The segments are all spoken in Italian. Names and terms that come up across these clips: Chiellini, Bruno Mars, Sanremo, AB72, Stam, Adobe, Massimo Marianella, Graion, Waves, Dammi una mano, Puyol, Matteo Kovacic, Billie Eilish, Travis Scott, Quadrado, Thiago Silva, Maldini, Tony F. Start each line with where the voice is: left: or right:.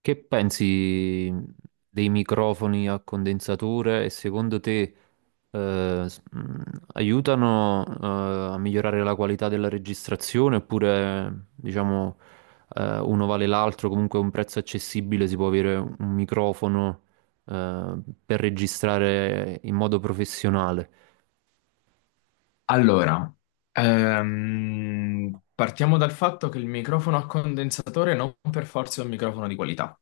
right: Che pensi dei microfoni a condensatore e secondo te eh, s- mh, aiutano a migliorare la qualità della registrazione oppure diciamo uno vale l'altro, comunque a un prezzo accessibile si può avere un microfono eh, per registrare in modo professionale?
left: Allora, partiamo dal fatto che il microfono a condensatore non per forza è un microfono di qualità.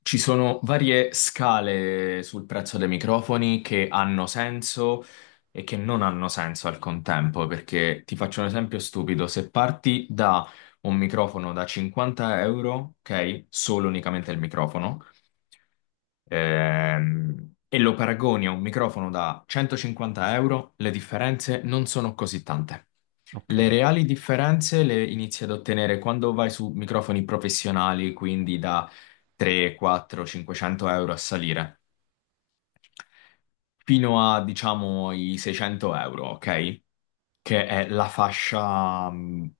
left: Ci sono varie scale sul prezzo dei microfoni che hanno senso e che non hanno senso al contempo, perché ti faccio un esempio stupido. Se parti da un microfono da 50 euro, ok, solo unicamente il microfono. E lo paragoni a un microfono da 150 euro, le differenze non sono così tante. Le
right: Ok.
left: reali differenze le inizi ad ottenere quando vai su microfoni professionali, quindi da 3, 4, 500 euro a salire fino a, diciamo, i 600 euro, ok? Che è la fascia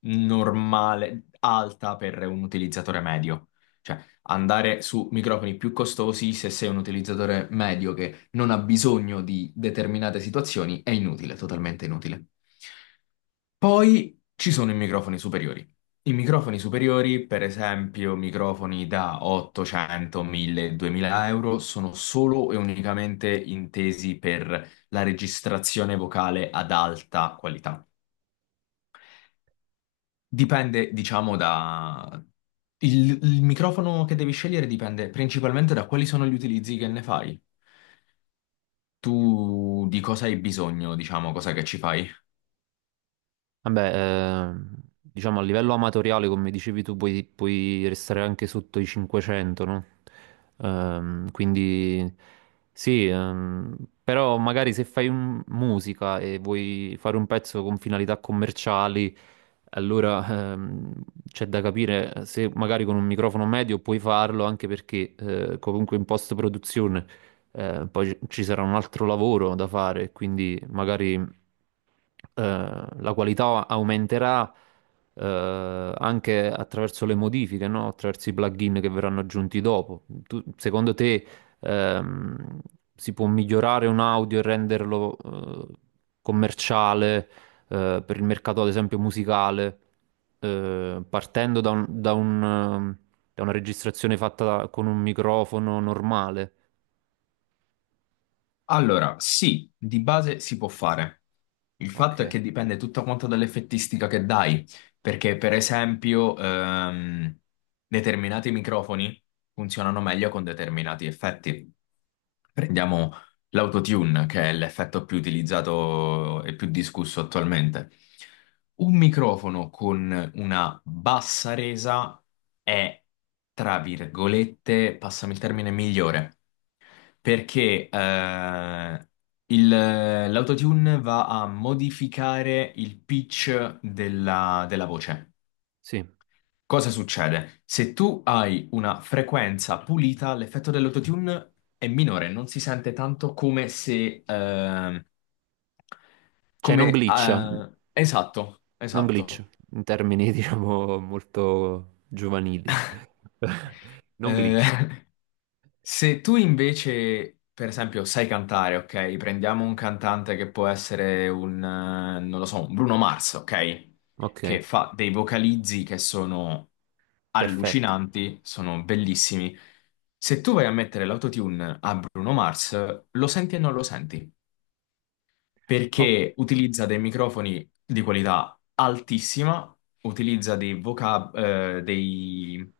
left: normale, alta per un utilizzatore medio. Cioè, andare su microfoni più costosi se sei un utilizzatore medio che non ha bisogno di determinate situazioni è inutile, totalmente inutile. Poi ci sono i microfoni superiori. I microfoni superiori, per esempio, microfoni da 800, 1000, 2000 euro, sono solo e unicamente intesi per la registrazione vocale ad alta qualità. Dipende, diciamo, da... Il microfono che devi scegliere dipende principalmente da quali sono gli utilizzi che ne fai. Tu di cosa hai bisogno, diciamo, cosa che ci fai?
right: Vabbè, ehm, diciamo a livello amatoriale, come dicevi tu, puoi restare anche sotto i 500, no? Quindi sì, però magari se musica e vuoi fare un pezzo con finalità commerciali, allora c'è da capire se magari con un microfono medio puoi farlo, anche perché comunque in post-produzione poi ci sarà un altro lavoro da fare, quindi magari la qualità aumenterà anche attraverso le modifiche, no? Attraverso i plugin che verranno aggiunti dopo. Secondo te ehm, si può migliorare un audio e renderlo eh, commerciale per il mercato, ad esempio, musicale, partendo da da una registrazione fatta con un microfono normale?
left: Allora, sì, di base si può fare. Il
right: Ok,
left: fatto è che dipende tutto quanto dall'effettistica che dai, perché per esempio determinati microfoni funzionano meglio con determinati effetti. Prendiamo l'autotune, che è l'effetto più utilizzato e più discusso attualmente. Un microfono con una bassa resa è, tra virgolette, passami il termine, migliore perché l'autotune va a modificare il pitch della voce.
right: sì.
left: Cosa succede? Se tu hai una frequenza pulita, l'effetto dell'autotune è minore, non si sente tanto come se...
right: Cioè non
left: come...
right: glitcha,
left: esatto,
right: non glitch,
left: esatto.
right: in termini diciamo molto giovanili. Non
left: Eh,
right: glitch.
left: Se tu invece, per esempio, sai cantare, ok? Prendiamo un cantante che può essere non lo so, un Bruno Mars, ok?
right: Ok,
left: Che fa dei vocalizzi che sono
right: perfetto.
left: allucinanti, sono bellissimi. Se tu vai a mettere l'autotune a Bruno Mars, lo senti e non lo senti
right: O-
left: perché utilizza dei microfoni di qualità altissima, utilizza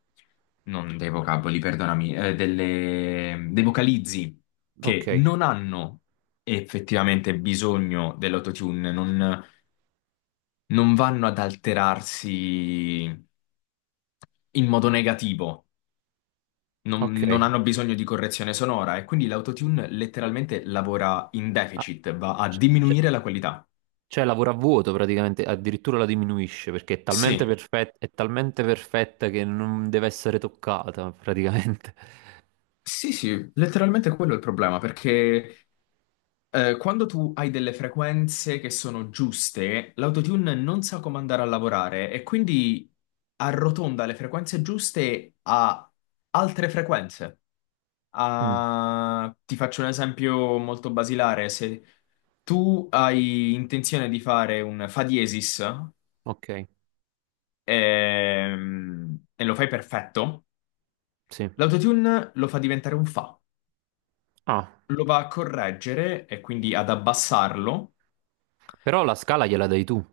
left: non dei vocaboli, perdonami, dei vocalizzi
right: ok,
left: che non hanno effettivamente bisogno dell'autotune, non vanno ad alterarsi in modo negativo.
right: ok.
left: Non hanno bisogno di correzione sonora e quindi l'autotune letteralmente lavora in
right: Ah,
left: deficit, va a
right: c- c-
left: diminuire la qualità.
right: cioè lavora a vuoto praticamente, addirittura la diminuisce perché
left: Sì.
right: è talmente perfetta che non deve essere toccata praticamente.
left: Sì, sì, letteralmente quello è il problema, perché quando tu hai delle frequenze che sono giuste, l'autotune non sa come andare a lavorare e quindi arrotonda le frequenze giuste a altre frequenze.
right: Mm,
left: Ti faccio un esempio molto basilare, se tu hai intenzione di fare un fa diesis
right: ok,
left: e lo fai perfetto,
right: sì.
left: l'autotune lo fa diventare un fa.
right: Ah,
left: Lo va a correggere e quindi ad abbassarlo.
right: però la scala gliela dai tu.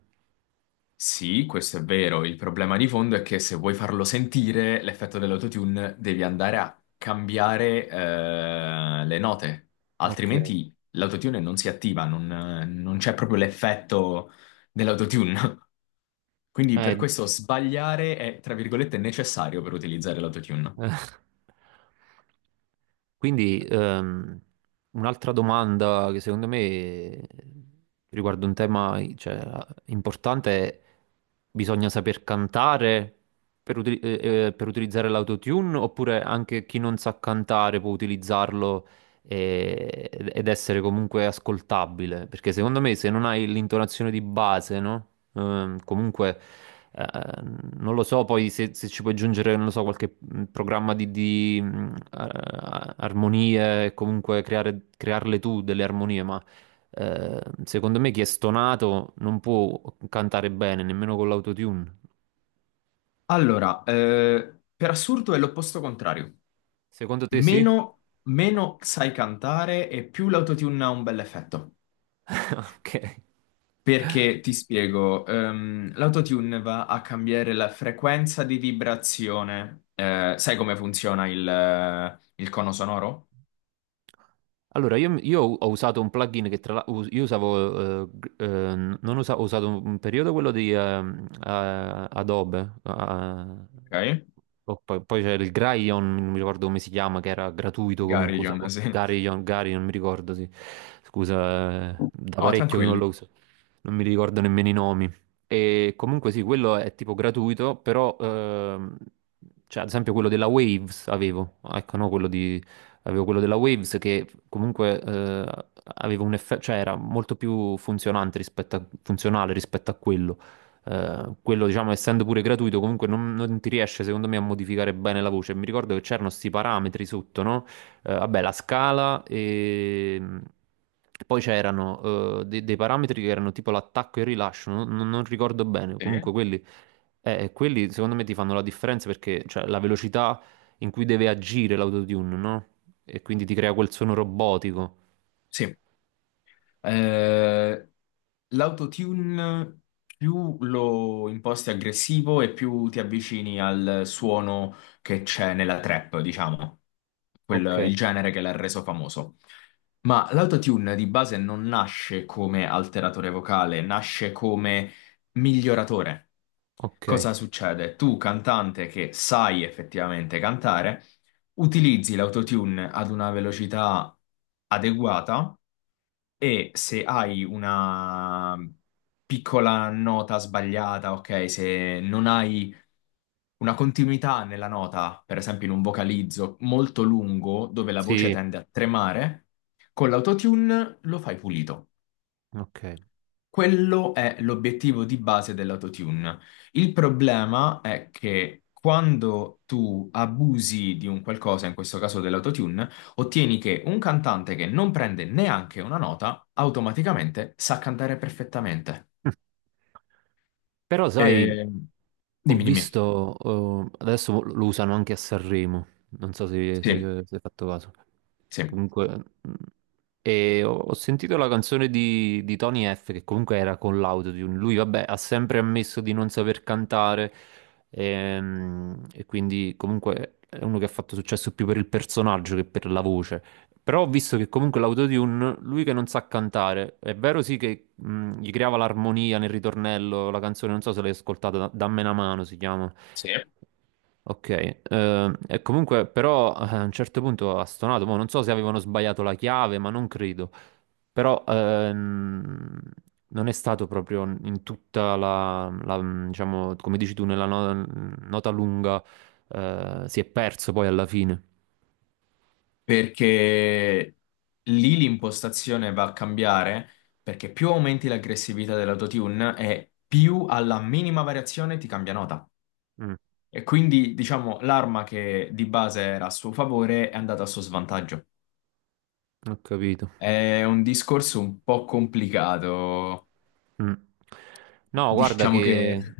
left: Sì, questo è vero. Il problema di fondo è che se vuoi farlo sentire l'effetto dell'autotune, devi andare a cambiare le note,
right: Ok.
left: altrimenti l'autotune non si attiva, non c'è proprio l'effetto dell'autotune. Quindi per
right: Eh,
left: questo sbagliare è, tra virgolette, necessario per utilizzare l'autotune.
right: Quindi un'altra domanda che secondo me riguarda un tema, cioè, importante è: bisogna saper cantare per, per utilizzare l'autotune, oppure anche chi non sa cantare può utilizzarlo ed essere comunque ascoltabile? Perché secondo me se non hai l'intonazione di base, no? Comunque, eh, non lo so, poi se ci puoi aggiungere, non lo so, qualche programma di armonie, e comunque crearle tu delle armonie, ma secondo me chi è stonato non può cantare bene, nemmeno con l'autotune.
left: Allora, per assurdo è l'opposto contrario.
right: Secondo te sì?
left: Meno, meno sai cantare e più l'autotune ha un bel effetto.
right: Ok.
left: Perché ti spiego, l'autotune va a cambiare la frequenza di vibrazione. Sai come funziona il cono sonoro?
right: Allora, io ho usato un plugin che, tra l'altro, io usavo, gr- non usa- ho usato un periodo quello di Adobe,
left: Ok?
right: oh, poi c'era il Graion, non mi ricordo come si chiama, che era
left: Il
right: gratuito comunque,
left: Garrigion,
right: usavo
left: sì.
right: Graion, Graion, non mi ricordo, sì. Scusa, da
left: Oh,
right: parecchio che non lo
left: tranquilli.
right: uso, non mi ricordo nemmeno i nomi. E comunque sì, quello è tipo gratuito, però cioè, ad esempio quello della Waves avevo, ecco, no, quello di avevo quello della Waves che comunque aveva un effetto, cioè era molto più funzionante rispetto a, funzionale rispetto a quello. Quello, diciamo, essendo pure gratuito, comunque non ti riesce, secondo me, a modificare bene la voce. Mi ricordo che c'erano questi parametri sotto, no? Vabbè, la scala e... Poi c'erano dei parametri che erano tipo l'attacco e il rilascio, non ricordo bene,
left: Sì.
right: comunque quelli, quelli secondo me ti fanno la differenza, perché cioè, la velocità in cui deve agire l'autotune, no? E quindi ti crea quel suono robotico.
left: Sì. Eh, l'autotune più lo imposti aggressivo e più ti avvicini al suono che c'è nella trap, diciamo,
right: Ok.
left: il genere che l'ha reso famoso. Ma l'autotune di base non nasce come alteratore vocale, nasce come miglioratore.
right: Ok,
left: Cosa succede? Tu, cantante che sai effettivamente cantare, utilizzi l'autotune ad una velocità adeguata e se hai una piccola nota sbagliata, ok, se non hai una continuità nella nota, per esempio in un vocalizzo molto lungo dove la voce
right: sì,
left: tende a tremare, con l'autotune lo fai pulito.
right: ok.
left: Quello è l'obiettivo di base dell'autotune. Il problema è che quando tu abusi di un qualcosa, in questo caso dell'autotune, ottieni che un cantante che non prende neanche una nota automaticamente sa cantare perfettamente.
right: Però sai,
left: E-
right: ho
left: Dimmi, dimmi.
right: visto, adesso lo usano anche a Sanremo, non so
left: Sì,
right: se hai fatto caso.
left: sì.
right: Comunque, mh, e ho sentito la canzone di Tony F, che comunque era con l'autotune. Lui, vabbè, ha sempre ammesso di non saper cantare, e quindi comunque è uno che ha fatto successo più per il personaggio che per la voce. Però ho visto che comunque l'autotune, lui che non sa cantare, è vero sì che gli creava l'armonia nel ritornello. La canzone, non so se l'hai ascoltata, Dammi una mano si chiama.
left: Sì.
right: Ok, e comunque però a un certo punto ha stonato, mo non so se avevano sbagliato la chiave, ma non credo, però non è stato proprio in tutta diciamo, come dici tu, nella nota lunga, si è perso poi alla fine.
left: Perché lì l'impostazione va a cambiare perché più aumenti l'aggressività dell'autotune e più alla minima variazione ti cambia nota.
right: Mm,
left: E quindi, diciamo, l'arma che di base era a suo favore è andata a suo svantaggio.
right: ho capito.
left: È un discorso un po' complicato.
right: Mm. No, guarda
left: Diciamo che...
right: che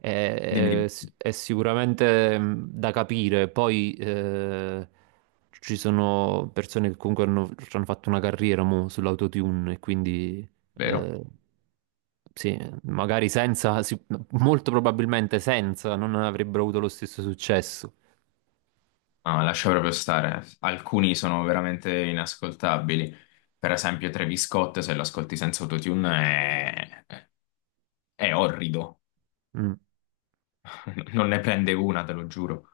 right: è,
left: Dimmi, dimmi.
right: è sicuramente mm, da capire. Poi ci sono persone che comunque ci hanno fatto una carriera mo, sull'autotune, e quindi
left: Vero.
right: eh, sì, magari senza, sì, molto probabilmente senza, non avrebbero avuto lo stesso successo.
left: No, lascia proprio stare. Alcuni sono veramente inascoltabili. Per esempio, Travis Scott, se lo ascolti senza autotune, è orrido.
right: Mm.
left: Non ne prende una, te lo giuro.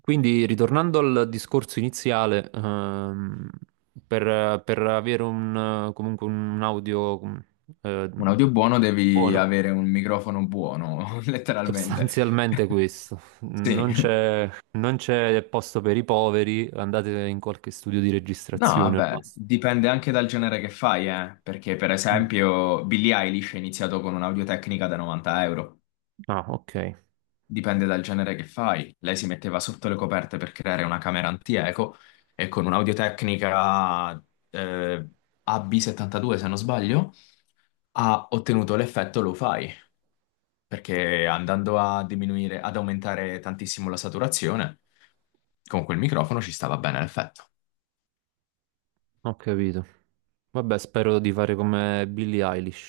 right: Quindi, ritornando al discorso iniziale, per avere un, comunque un eh,
left: Un audio buono devi
right: buono,
left: avere un microfono buono, letteralmente.
right: sostanzialmente questo, non
left: Sì.
right: c'è, non c'è posto per i poveri, andate in qualche studio di
left: No,
right: registrazione al
left: vabbè,
right: massimo.
left: dipende anche dal genere che fai, perché per
right: Mm.
left: esempio Billie Eilish è iniziato con un'audiotecnica da 90 euro.
right: Ah, ok,
left: Dipende dal genere che fai. Lei si metteva sotto le coperte per creare una camera anti-eco e con un'audiotecnica eh, AB72, se non sbaglio, ha ottenuto l'effetto lo-fi, perché andando a diminuire, ad aumentare tantissimo la saturazione, con quel microfono ci stava bene l'effetto.
right: ho capito. Vabbè, spero di fare come Billie Eilish.